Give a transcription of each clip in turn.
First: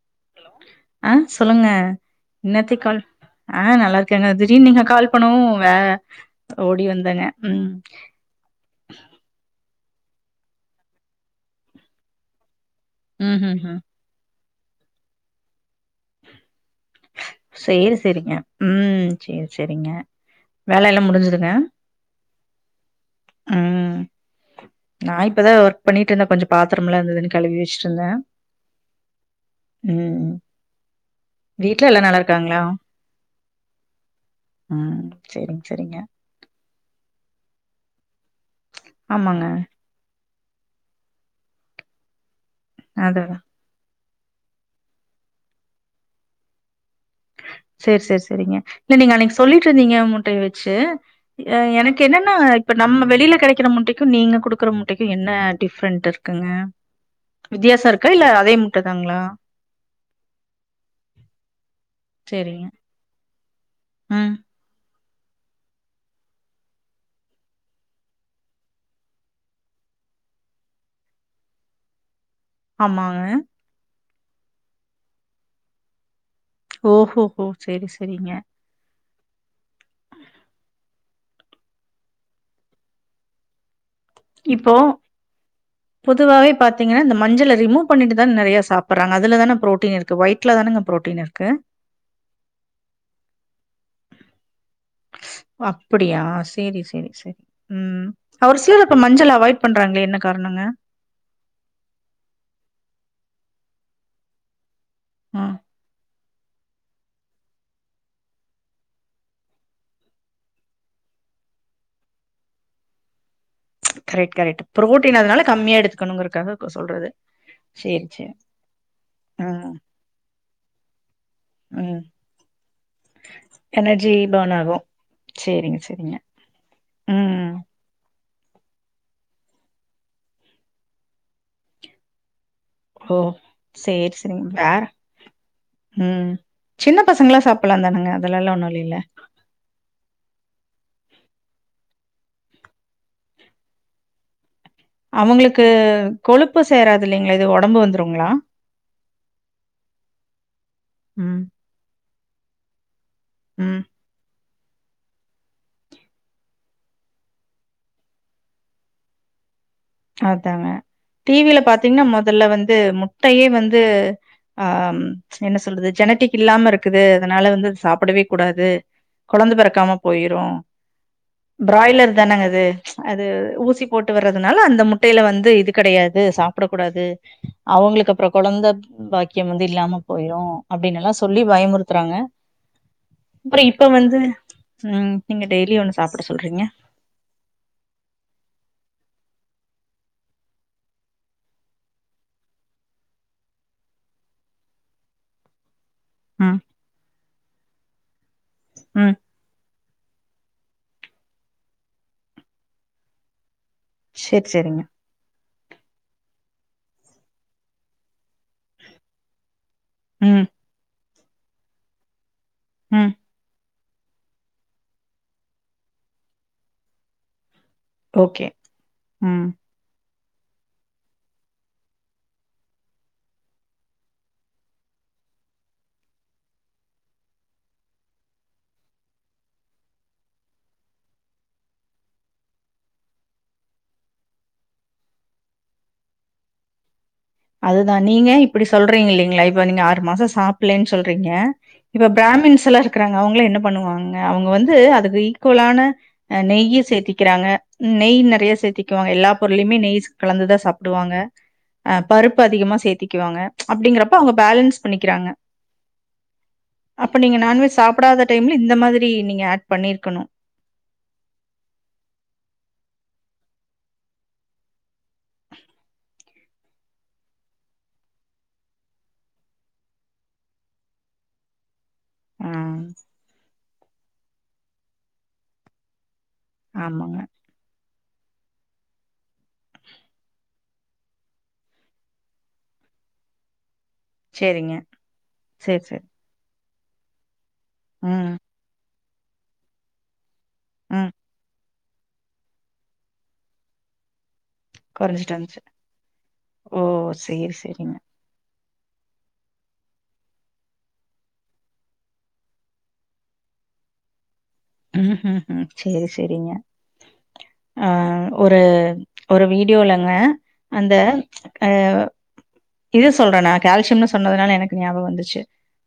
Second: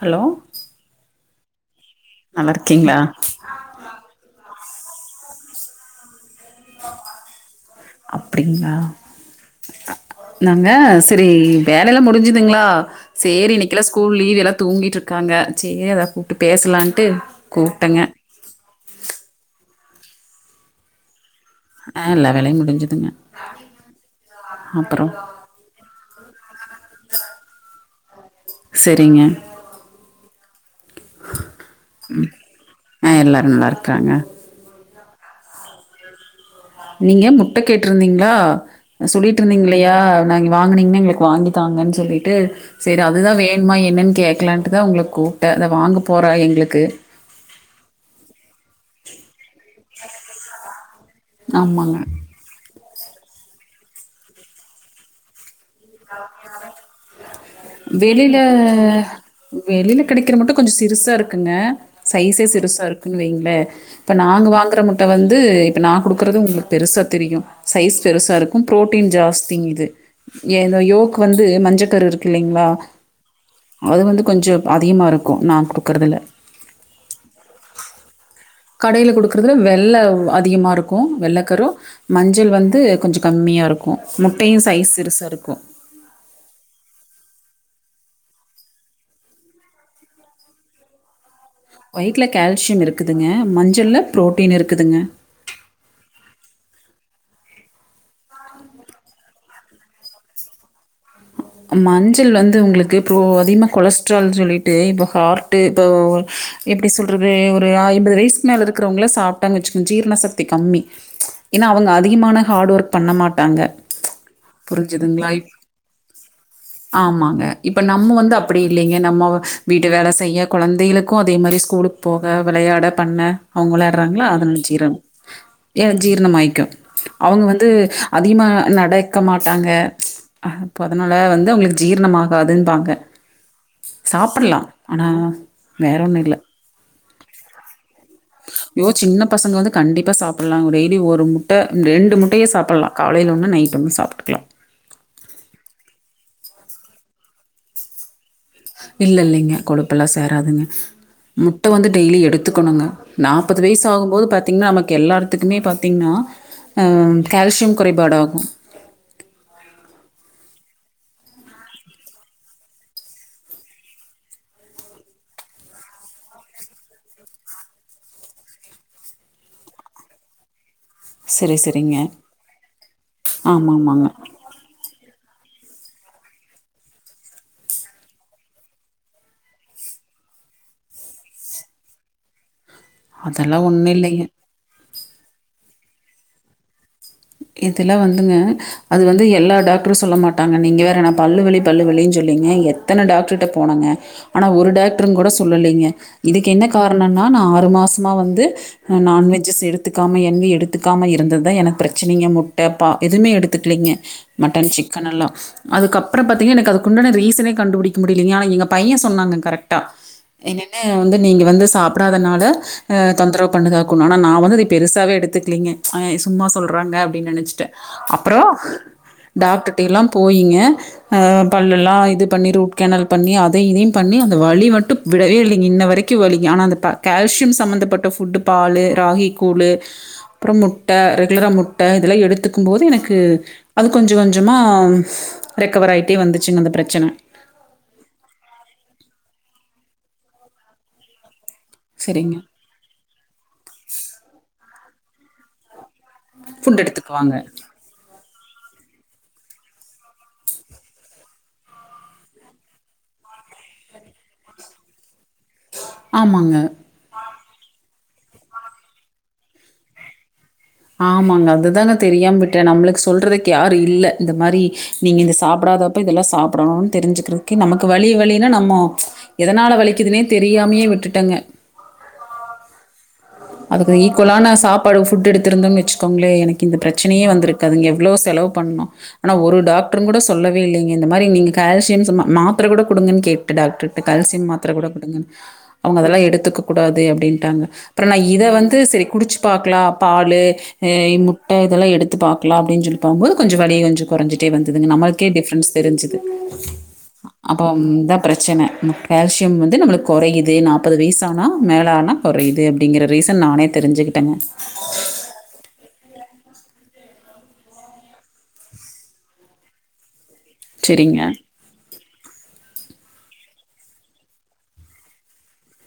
Hello அ சொல்லுங்க நல்லா இன்னத்தி இருக்கீங்களா கால் ஆ நல்லா இருகேங்க திடீர்ன்னு நீங்க கால் பண்ணுவு அ அப்டிங்ளா அ நாங்க செரி வேலலா முடிஞ்சுதுங்ளா ம் சேரி ம் ம் இன்னைக்குல ஸ் கூல் லீவு எல்லா தூங்கிட்ருக்காங்க சேர் அத கூப்ட்டு பேசலான்ட்டு சேர் கூப்ட்டங்க செரிங்க ம் சேர் செரிங்க வேல எல்லா முடிஞ்சுதுங்க அ எல்லா வேலையு முடிஞ்சுதுங்க ம் அப்புறம் நா இப்பதா ஒர்க் பண்ணிட்ருந்த கொஞ்சோ பாத்திரம்ல இருந்ததுன் கழுவி வச்சிட்ருந்த செரிங்க ம் வீட்ல எலா ம் அ எல்லாரும் நல்லாருக்காங்க அ செரிங் செரிங்க நீங்க முட்ட கேட்ருந்திங்ளா ஆமாங்க சொல்லிட்ருந்திங்கிலையா னங் வாங்குனீங்னா எங்களுக்கு வாங்கி தாங்கன் சொல்லிட்டு செரி அதா அதுதா அதா வே னுமா என்னன் கேக்லான்ட்டுதா உங்கள கூப்ட அத வாங்க போற எங்களுக்கு சேர் சேர் செரிங்க இல்ல நீங்க அன்னிக்கு சொல்லிட்ருந்தீங்க முட்டய வெச்சு அ ஆமாங்க எனக்கென்னன் னா இப்ப நம்ம வெளியில கிடைக்கிற முட்டைக்கும் நீங்க குடுக்குற முட்டைக்கும் என்ன டிஃப்ரெண்ட் இருக்குங்க வித்தியாசம் இருக்கா இல்ல வெளியில அதே முட்ட தாங்களா வெளியில கிடைக்கிற முட்ட கொஞ்சோ சிறுசா இருக்குங்க சைஸே சேரிங்க சிறுசா இருக்குன்னு வைங்ளே இப்ப ம் நாங்க வாங்குற முட்ட வந்து இப்ப நா குடுக்குறது உங்களுக்கு பெருசா தெரியு சைஸ் பெருசா இருக்கும் ப்ரோட்டீன் ஜாஸ்திங்க இது எதோ யோக் வந்து மஞ்சக்கரு இருக்கு இல்லைங்களா ஆமாங்க அது வந்து கொஞ்சோ அதிகமாக இருக்கு நா குடுக்குறதுல ஓ ஹோ ஹோ செரி செரிங்க கடையில குடுக்குறதுல வெள்ள அதிகமா இருக்கு வெள்ள கரு மஞ்சள் வந்து கொஞ்சோ கம்மியா இருக்கூ முட்டையு இப்போ சைஸ் சிறுசா இருக்கும் பொதுவாவே பாத்திங்கன்னா இந்த மஞ்சள ரிமுவ் பண்ணிட்டுதா நெறைய சாப்புட்றாங்க அதுல தான புரோட்டீன் இரு க்கு வைட்ல தானங்க புரோட்டின் இருக்கு வைட்ல கால்சியம் இருக்குதுங்க மஞ்சள்ல ப்ரோட்டீன் இருக்குதுங்க அப்படியா செரி செரி செரி ம் ஒரு சில ப மஞ்சள அவாய்ட் பண்றாங்களே என்ன காரணங்க மஞ்சள் வந்து உங்களுக்கு இப்போ அதிகமா கொலஸ்ட்ரால் சொல்லிட் டு இப்போ ம் ஹார்ட்டு இப்போ எப்டி சொல்றது ஒரு ஐம்பது வயசக்கு மேல இருக்கிறவங்கள சாப்ட்டா வெச்சுக்கோ ஜீரணசக்தி கம்மி ஏன்னா அவங்க அதிகமான ஹார்ட் ஒர்க் பண்ண மாட்டாங்க கரெக்ட் கரெக்ட் புரோட்டீன் புரிஞ்சுதுங்களா? அதனால இப் கம்மியா எடுத்துக்கணுங்குறதுக்காக ஆமாங்க இப்ப நம்ம வந்து அப்டி இல்லைங்க நம்மோ ம் வீட்டு வேல செய்ய கொழந்தைகளுக்கோ அதேமாரி ஸ்கூலுக்கு ம் போக விளையாட பண்ண அவங்க எனர்ஜி விளையாடுறாங்களா அது பர்ன் ஆகு முடிச்சிறாங்க சேரிங்க ஏ சேரிங்க ஜீரணம் ஆய்க்கும் அவுங்க ம் வந்து அதிகமாக நடக்க மாட்டாங்க அப்போ அதனால வந்து அவங்களுக்கு ஜீரணமாகாதுன்னுபாங் ங்க ஓ சேரி சேரிங்க சாப்பல்லா வேற ஆனா வேறு ஒன்னு ம். இல்ல சின்ன பசங்களா சாப்பிடலாதானங்க அததெல்லா ஒண்ணு யோ சின்னப் பசங்க வந்து கண்டிப்பா சாப்பலா டெய்லி ஒரு முட்ட ரெண்டு முட்டையை சாப்பல்லா காலையில ஒன்னு நைட்டு வந்து சாப்பிட்டுக்கலா அவங்களுக்கு கொழுப்பு சேராது இல்லைங்களா எது உடம்பு வந்துருங்களா இல்ல இல்லைங்க கொழுப்பெல்லா சேராதுங்க ம். முட்ட வந்து டெய்லி எடுத்துக்கணுங்க நாற்பது வயசு ம். ஆகும் போது பத் பாத்தீங்கன்னா நமக் எல்லாத்துக்குமே பாத்தீங்கன்னா கால்சியம் குறைபாடாகு அதாங்க டிவில பாத்தீங்கன்னா முதல்ல வந்து முட்டயே வந்து ஆ என்ன சொல்றது ஜெனட்டிக் இல்லாம இருக்குது அதனால வந்து அது சாப்பிடவே கூடாது கொழந்த பிறக்காம போயிரோ சரி சரிங்க பிராய்லர் தானேங்க அது அது ஆமா ஊசி ஆமாங்க போட்டு வறது அதனால அந்த முட்டையில வந்து இது கிடையாது சாப்பிடக்க கூடாது அவங்களுக்கு அப்றோ குழந்த பாக்கியம் வந்து இல்லாம போயிரு அப்டின்னு எல்லா சொல்லி பயமுறுத்துறாங்க அதெல்லா அப்றோ இப்ப ஒண்ணு வந்து இல்லைங்க ம் நீங்க டெய்லிய ஒண்ணு சாப்பிட சொல்றீங்க இதுல வந்துங்க அது வந்து எல்லா டாக்டரும் சொல்ல மாட்டாங்க நீங்க வேற என்னா பல்லு வலி பல்லு வலின்னு சொல்லீங்க எத்தன டாக்டர்ட்ட போனாங்க ஆனா ஒரு டாக்டர் கூட சொல்லலைங்க இதுக்கு ம் என்ன காரணம்னா நான் ஆறு மாசமா வந்து ம் நான்வெஜ்ஜஸ் எடுத் துக்காம எண்ணைய எடுத்துக்காமல் இருந்தது தான் எனக்கு பிரச்சனைங்க முட்டைப் ப எதுவுமே எடுத்துக்கலிங்க செரி மட்டன் செரிங்க சிக்கன் எல்லாம் அதுக்க அப்புறம் பாத்தீங்கன்ன எனக்கு அதுக்குண்டான ரீசனே கண்டுபிடிக்க முடியலங்க ஆனா எங்க பையன் சொன்னாங்க கரெக்டா ம் என்னன்னு வந்து நீங்க வந்து சாப்பிடாதனால ஆ ம் தொந்தரவு பண்ணதாக்கனும் ஆனா நா வந்து அது பெருசாகவே எடுத்துக்கலிங்க சும்மா சொல்கிறாங்க அப்டின்னு நினச்சிட்டேன் அப்பறோ ஓகே ம் டாக்டர்ட எல்லாம் போய்ங்க அ பல்ல எல்லாம் இது பண்ணி ரூட் கேனல் பண்ணி அதை இதையும் பண்ணி அந்த வலி மட்டும் விடவே இல்லைங்க இன்ன வரைக்கும் வலிங்க ஆனா அந்த ப கால்சியம் சம்மந்தப்பட்ட ஃபுட்டு பாலு ராகி கூழ்லு அப்றோ முட்ட ரெகுலரா முட்ட இதெல்லா எடுத்துக்கும் போது எனக்கு அது கொஞ்ச கொஞ்சமா ரெக்கவர் ஆயிட்டே வந்துச்சுங்க அந்த ப்ரச்சன அதுதா நீங்க இப்டி சொல்றீங்க இல்லைங்களா இப்போ நீங்க ஆறு மாசோ சாப்பிலன் சொல்றீங்க இப்ப சரிங்க. பிராமின்ஸ் எல்லா இருக்றாங்க அவங்களா என்ன பண்ணுவாங்க அவங்க வந்து அதுக்கு ஈக்குவலான அ நெய்யி ஃபுட் எடுத்துக்குவாங்க. சேத்திக்கிறாங்க நெய் நெறைய சேத்திக்குவங்க எல்லா பொருளயுமே நெய்ஸ் கலந்துதா சாப்டுவாங்க பருப்பு அதிகமா சேத்திக்குவாங்க அப்டிங்கறப்போ அவங்க பேலன்ஸ் பண்ணிக்கிறாங்க ஆமாங்க அப்ப நீங்க நான்வெஸ் சாப்டாத டைம்ல இந்த மாதிரி நீங்க ஆட் பண்ணி இருக்கணு ஆமாங்க அதுதான தெரியாம விட்டே நம்மளுக்கு சொல்றதுக்கு யாரு இல்ல இந்த மாரி நீங்க இந்த சாப்டாத எப்ப இதெல்லா சாப்டணு தெரிஞ்சிக்கறதுக்கே நமக்கு வலி வலினா நம்மோ எதனால வலிக்குதுனே தெரியாமயே விட்டுட்டங்க ஆ அதுக்கு ஈக்குவலான சாப்பாடு ஃபுட் எடுத்திருந்தோ வச்சுக்கோங்களே எனக்கு இந்த ஆமாங்க ப்ரச்சனயே வந்துருக் காதுங்க எவ்ளோ செலவு பண்ணோ ஆனா ஒரு டாக்டரு கூட சொல்லவே இல்லங்க இந்த மாரி நீங்க கால்சியம் சும்மா மாத்ர கூட குடுங்கன்னு கே ட்டே டாக்டர்ட்ட கால்சியம் மாத்ர செரிங்க கூட குடுங்கனு செரி அவுங்க செரி அதெல்லா எடுத்துக்கக் கூடாது அப்டின்டாங்க அப்றோ நா ம் இத வந்து செரி குடிச்சு பாக்கலா பாலு ஏ ம் முட்ட இதெல்லா எடுத்து பாக்லா அப்டி சொல்லி பாக்கும்போது கொஞ்ச வலி கொஞ்சோ கொறஞ்சிட்டே வந்துதுங்க நம்மளுக்கே கொறஞ்சிட்டு வந்துச்சு. டிப்ஃரன்ஸ் தெரிஞ்சுது ஓ! சேரி, அப்போ சேரிங்க. த பிரச்சன ம் கேல்சியம் வந்து நம்மளுக் கொறையுது நாப்பது வயிசானா மேலானா கொறையுது அப்டிங்கிற ரீசன் நானே தெரிஞ்சுக்கிட்டங்க சேரி செரிங்க ஆ ஒரு ஒரு வீடியோலங்க அந்த சரிங்க. ஆ இது சொல்றே நா கால்சியம்னு சொன்னதுனால எனக்கு ஞாபகோ வந்துச்சு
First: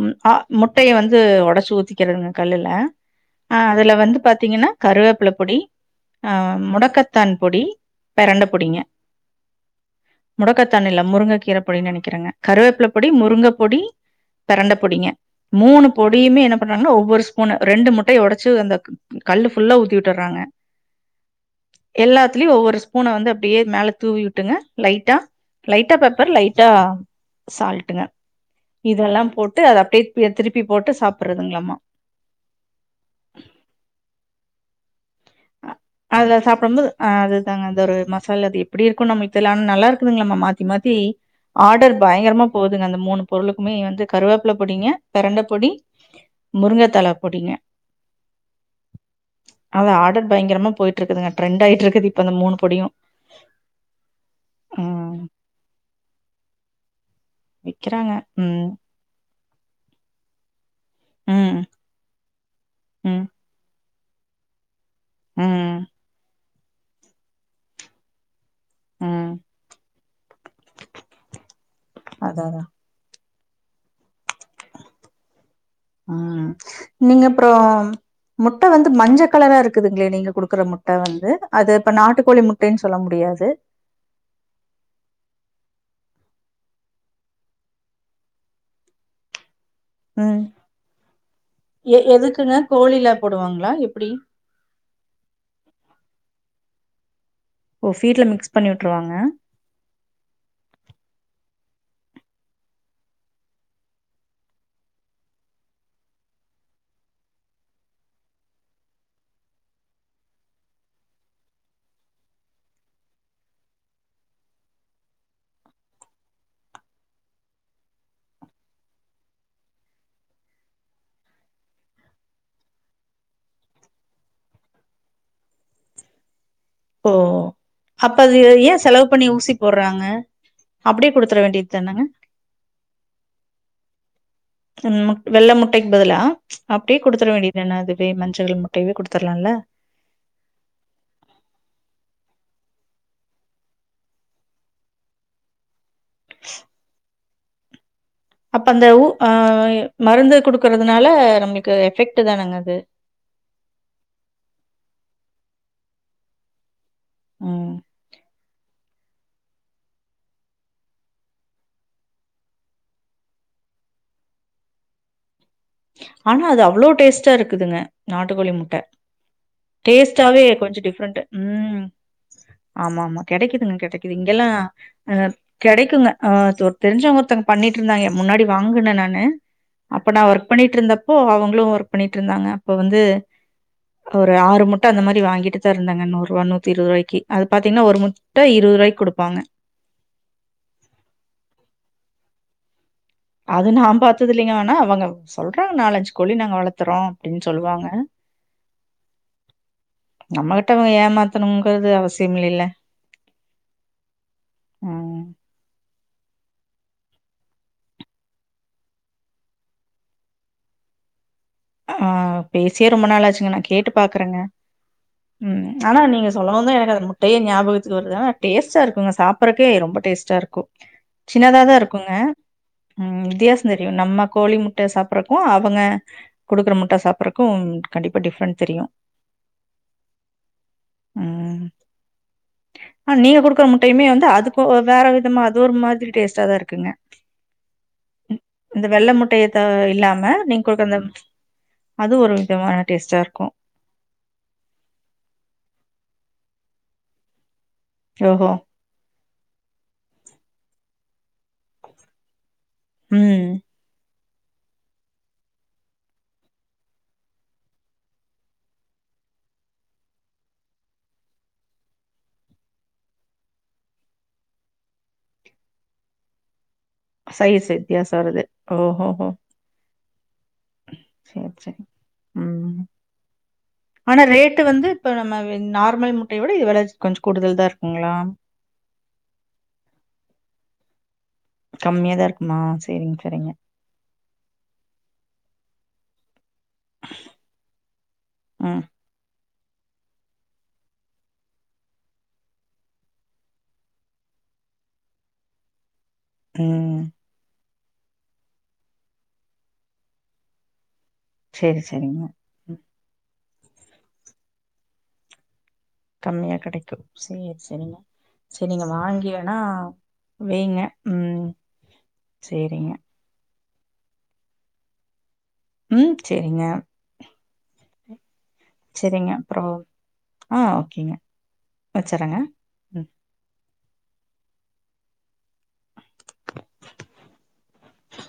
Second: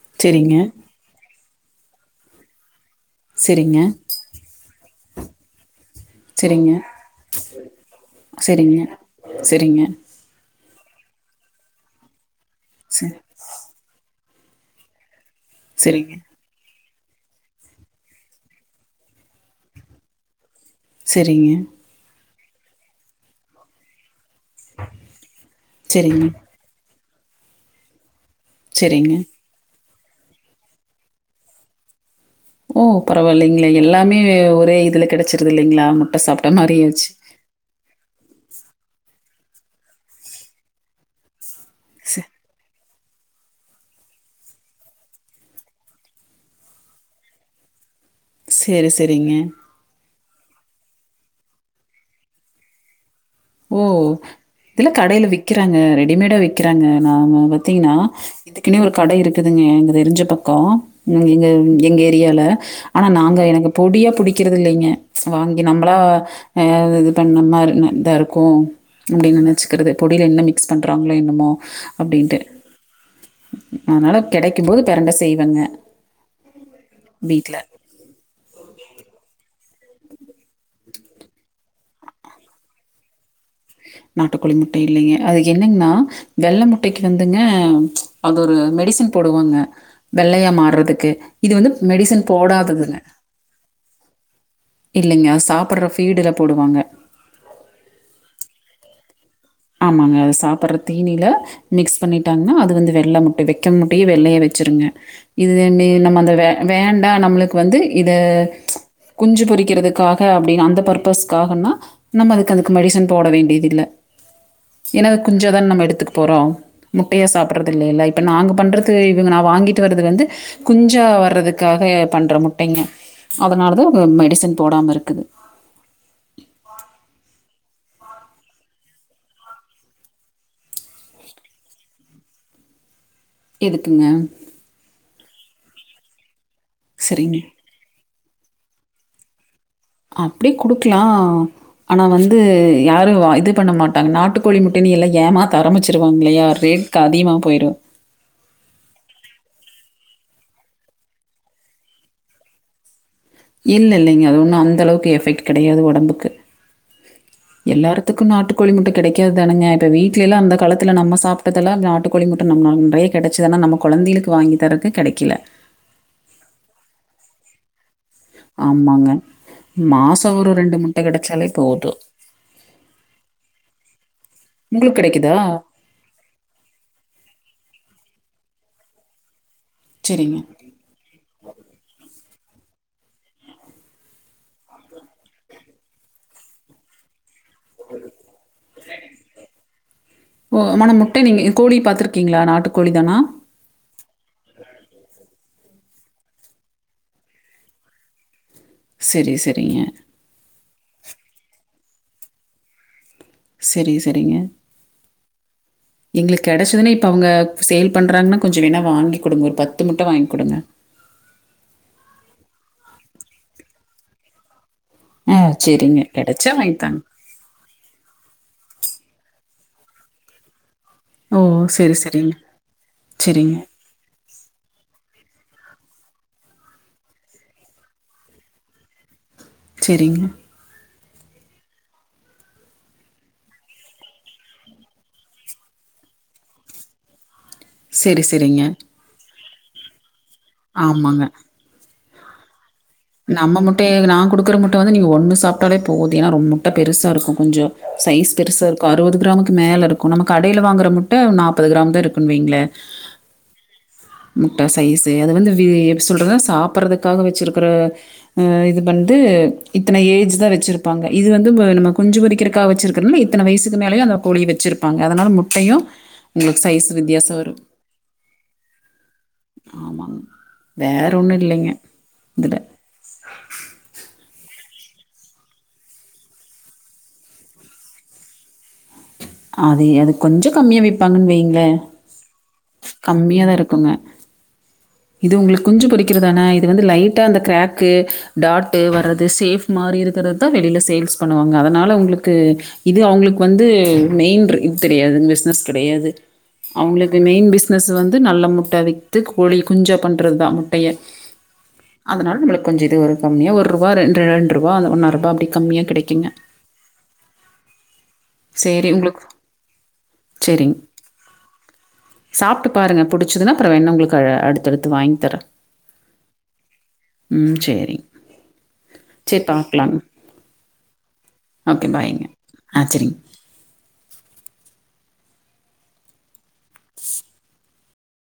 ம் ஆ சரிங்க. முட்டய வந்து ஒடச்சி ஊத்திக்கனுங்க கல்லுல ஆ சரிங்க. அதுல வந்து பாத்தீங்கனா கருவேப்பில பொடி ஆ சரிங்க. முடக்கத்தான் பொடி பெரண்ட பொடிங்க சரிங்க. சரிங்க. முடக்கத்தானில்ல முருங்க கீர பொடினு நெனைக்கிறேங்க கருவேப்ல ச பொடி முருங்க பொடி பெரண்ட பொடிங்க மூணு சரிங்க. பொடியுமே என்ன பண்றாங்கன்னா ஒவ்வொரு ஸ்பூனு ரெண்டு முட் டய ஒடச்சு அந்த கல்லு ஃபுல்லா ஊத்தி வுட்டர்றாங்க செரிங்க எல்லாத்துலயு ஒவ்வொரு ஸ்பூனு வந்து அப்டியே மேல தூவி உட்டுங்க லைட்டா லைட்டா சரிங்க. பெப்பர் லை ட்டா சால்ட்டுங்க சரிங்க. இதெல்லா போட்டு அத அப்டியே திருப்பி போட்டு சாப்பட்றதுங்களாமா ஓ பரவால்லைங்களே எல்லாமே ஒரே இதுல கெடச்சிருது இல்லைங்களா முட்டை அதுல சாப்பிட்ட சாப்டம்போது மாரியாச்சு. அ அது தாங்க அந்த ஒரு மசாலா அது எப்டி இருக்கு நம்மளுக்கு தெர்ல ஆனா நல்லா இருக்குதுங்களாம்மா மாத்தி மாத்தி ஆடர் ச பயங்கரமா போகுதுங்க அந்த மூணு பொருளுக்குமே வந்து கருவேப்ல பொடிங்க பெரண்ட பொடி முருங்கத் தழ பொடிங்க சேரி செரிங்க அது ஆடர் பயங்கரமா போயிட்ருக்குதுங்க டிரெண்ட் ஆயிட்ருக்குது இப்ப அந்த மூணு பொடியு ஓ இதுலா ம் கடைல விக்கிறாங்க ரெடிமேடா விக்கிறாங்க பாத்தீங்கன்னா விக்கிறாங்க ம் இதுக்குனே ஒரு கட இருக்குதுங்க எங்க தெரிஞ்ச பக்கோ எங்க எங்க ம் எங்க ஏரியால ஆனா ம் நாங்க எனக்கு பொடியா புடிக்கறதில்லைங்க வாங்கி ம் நம்மளா அ இது பண்ண மாரி இந்த ம் அப்டினு நெனச்சக்கிறது பொடில என்ன மிக்ஸ் பண்றாங்களோ என்னமோ அதா அப்டின்ட்டு அதா அதனால கெடைக்கு போது பெரண்ட செய்வங்க ஆ நீங்க அப்றோ முட்ட வந்து மஞ்சக் கலரா இருக்குதுங்களே நீங்க குடுக்குற முட்ட வந்து அது இப்ப நாட்டுக்கோழி முட்டைனு சொல்ல முடியாது நாட்டுக்கோழி முட்ட இல்லைங்க அது என்னங்னா வெள்ள முட்டக்கு வந்துங்க அது ஒரு மெடிசன் போடுவாங்க ம் வெள்ளையா மாறதுக்கு இது வந்து எ மெடிசன் எதுக்குங்க போடாததுங்க கோழில போடுவாங்களா எப்டி இல்லைங்க அது சாப்பட்ற ஃபீடுல போடுவாங்க ஓ ஃபீடுல மிக்ஸ் பண்ணி விட்ருவாங்க ஆமாங்க அது சாப்புட்ற தீனியில மிக்ஸ் பண்ணிட்டாங்ன்னா அது வந்து வெள்ள முட்ட வெக்க முட்டையே வெள்ளைய வெச்சிருங்க இது நி நம்ம அந்த வே வேண்டா நம்மளுக்கு வந்து இத குஞ்சு பொரிக்கிறதுக்காக அப்டினு அந்த பர்பஸ்க்காகன்னா நம்ம அதுக்கு அதுக்கு மெடிசன் போட வேண்டியது இல்ல ஏனா அத குஞ்சா தான நம்ம எடுத்துக்க போறோ முட்டையே சாப்புடுறது இல்லேல இப்ப நாங்க பண்றது இவுங்க நா வாங்கிட்டு வர்றது வந்து குஞ்சா வர்றதுக்காக பண்ற முட்டைங்க அதுனாலதா ம மெடிசன் போடாம இருக்குது ஓ அப்ப அது ஏ செலவு பண்ணி ஊசி போட்றாங்க அப்டியே குடுத்துர வேண்டியத்தான எதுக்குங்க அ வெள்ள முட்டைக்கு பதிலா அப்டியே குடுத்துட சரிங்க. வேண்டி தான அது பே மஞ்சள் முட்டையவே குடுத்துர்லால அப்டி குடுக்லா ஆனா வந்து யாரு இது பண்ண மாட்டாங்க நாட்டுக்கோழி முட்டனு எல்லா ஏமாத் த ஆரமிச்சுடுவாங்லயா ரேட்க்கு அதிகமா போய்டு அப்ப அந்த ஊ ஆ மருந்து குடுக்குறதுனால நம்மளுக்கு எஃபெக்ட் தானேங்க அது இல்ல இல்லைங்க அது ஒன்னு அந்த அளவுக்கு எஃபெக்ட் கெடையாது ஒடம்புக்கு ம் எல்லார்த்துக்கு நாட்டுக்கோழி முட்ட கெடைக்கது தானங்க இப்ப வீட்லயெல்லா அந்த காலத்துல நம்ம சாப்ட்டதெல்லா நாட்டுக்கோழி முட்ட நம்ம அன்றைக் கெடச்சதுன்னா நம்ம கொழந்தைளுக்கு வாங்கி தரக்கு கெடக்கில ஆனா அது அவ்ளோ டேஸ்ட்டா இருக்குதுங்க நாட்டு கோழி முட்ட ஆமாங்க மாதம் டேஸ்டாவே ஒரு ரெண்டு கொஞ்ச முட்டை டிஃப்ரெண்ட்டு கிடைச்சாலே ம் போதும் ஆமா ஆமா கெடக்கிதுங்க கெடக்கிது இங்கெல்லா உங்களுக்கு அ கிடைக்குதா கெடைக்குங்க ஆ தொர் தெரிஞ்சவங்க ஒருத்தங்க பண்ணிட்டு இருந்தாங்க முன்னாடி வாங்குன நானு அப்ப நா சரிங்க ஒர்க் பண்ணிட்டு இருந்தப்போ அவங்களு ஒர்க் பண்ணிட்டு இருந்தாங்க அப்ப வந்து ஒரு ஆறு முட்ட அந்த மாரி வாங்கிட்டு தா இருந்தாங்க நூர்ருவா நூத்தி இருவது ரூவாய்க்கு அது பாத்திங்கனா ஒரு முட்ட இருவது ரூவாய்க்கு குடுப்பாங்க ஓ மண முட்டை நீங்க கோழி பாத்துருக்கீங்ளா நாட்டுக்கோழி தானா அது நா பாத்ததில்லிங்க ஆனா அவங்க சொல்றாங்க நாலஞ்சு கோழி நாங்க வளத்துறோ அப்டின்னு சொல்லுவாங்க செரி செரிங்க நம்மகிட்ட அவங்க ஏமாத்தணுங்குறது அவசியம் இல்லைல்ல செரி செரிங்க ம் எங்களுக்கு கெடச்சுதுன்னா இப்ப அவுங்க சேல் பண்றாங்கன்னா கொஞ்சொ வேன்ணா வாங்கி குடுங்க ஒரு பத்து முட்ட வாங்கி குடுங்க ஆ பேசியே ரொம்ப நாளாச்சுங்க நா கேட்டு பாக்குறங்க ஆ ம் ஆனா சரிங்க நீங்க கிடைச்சா சொல்லமொதுதா எனக்கு வாங்கித்தாங்க அது முட் டையே ஞாபகத்துக்கு வருதுனா டேஸ்டா இருக்குங்க சாப்புறக்கே ரொம்ப டேஸ்டா இருக்கு சின்னதா ஓ தா சரி இருக்குங்க சரிங்க ம் சரிங்க வித்தியாசோ தெரி யு நம்ம கோழி முட்ட சாப்புறக்கு அவுங்க குடுக்குற முட்ட சாப்புறக்கு கண்டிப்பா டிஃப்ரெண்ட் தெரியு செரிங்க ஆ நீங்க குடுக்குற முட்டையுமே வந்து அதுக்கு வேற விதமா அது ஒரு மாதிரி டேஸ்ட்டா தா இருக்குங்க செரி செரிங்க இந்த வெள்ள முட்டைய த இல்லாம நீங்க கொடுக்கந்த ஆமாங்க. அது ஒரு விதமான டேஸ்ட்டா இருக்கும். நம்ம முட்டைய நா குடுக்குற முட்ட வந்து நீங்க ஒண்ணு சாப்ட்டாலே போது ஏன்னா ரொம் முட்ட பெருசா இருக்கு கொஞ்சோ சைஸ் ஓஹோ! பெருசா இரு அறுபது கிராமுக்கு மேலே இருக்கு நம்ம கடையில வாங்குற முட்ட நாப்பது கிராம் தா இருக்குன்னு வெயிங்களே ம் முட்டா சைசு அது வந்து வி எப்படி சொல்றதுனா சாப்பிடறதுக்காக வெச்சிருக்கற இது பந்து இத்தன ஏஜ் தானே வச்சிருப்பாங்க இது வந்து நம்ம குஞ்சு பொரிக்கிறக்காக வச்சிருக்க என்ன இத்தன வயசுக்கு மேலயு அந்த கோழி வச்சிருப்பாங்க அதனால முட்டையு உங்களுக்கு சைஸ் வித்தியாசோ வரு வித்தியசோ வருது ஓ ஓ ஓ ஆமா வேற ஒண்ணு இல்லைங்க சரி. இதுல ம். ஆனா ரேட்டு வந்து இப்ப நம்ம நார்மல் முட்டையவிட இது வேள கொஞ்சு கூடுதல் தா இருக்குங்களா அது அது கொஞ்சு கம்மியா விப்பாங்கன்னு வைங்களே கம்மியா தா இருக்குமா சரிங்க, சரிங்க. கம்மியாதா இருக்குங்க இது உங்களுக்கு குஞ்சு பொறிக்கிறதான இது வந்து லைட்டா அந்த கிரேக்கு டாட்டு ம், வர்றது சேஃப் மாறி இருக்கிறதுதா வெளியில சேல்ஸ் பண்ணுவாங்க அதனால உங்களுக்கு இது அவங்களுக்கு வந்து மெயின்ரு இது தெரியாது பிஸ்னஸ் கிடையாது ஆ அது மெயின் பிஸ்னஸ் வந்து நல்ல முட்ட வித்து கோழி குஞ்சா பண்றதுதா முட்டைய சரி, சரிங்க. அதனால நம்முளுக்கு ம். கொஞ்சு இது ஒரு கம்மியா ஒரு ரூபா ரெண்டு ரூபா ஒண்ணா ரூபா அப்படி கம்மியா கெடைக்கு கம்மியா கெடைக்கு செரி செரிங்க செரிங்க சரி உங்களுக்கு வாங்கிவேன்னா சரிங்க. வெயிங்க சாப்பிட்டு பாருங்க புடிச்சதுன்னா அப்புறோ வேன உங்களுக்கு அடுத்தடுத்து வாங்கி தரே ம் சரிங்க ம் செரி சரிங்க. செரி அப்புறம் பாக்கலாங்க ஆ ஓகேங்க. ஓக்கே பாயிங்க வச்சர்றேங்க. ஆ ம். சரிங்க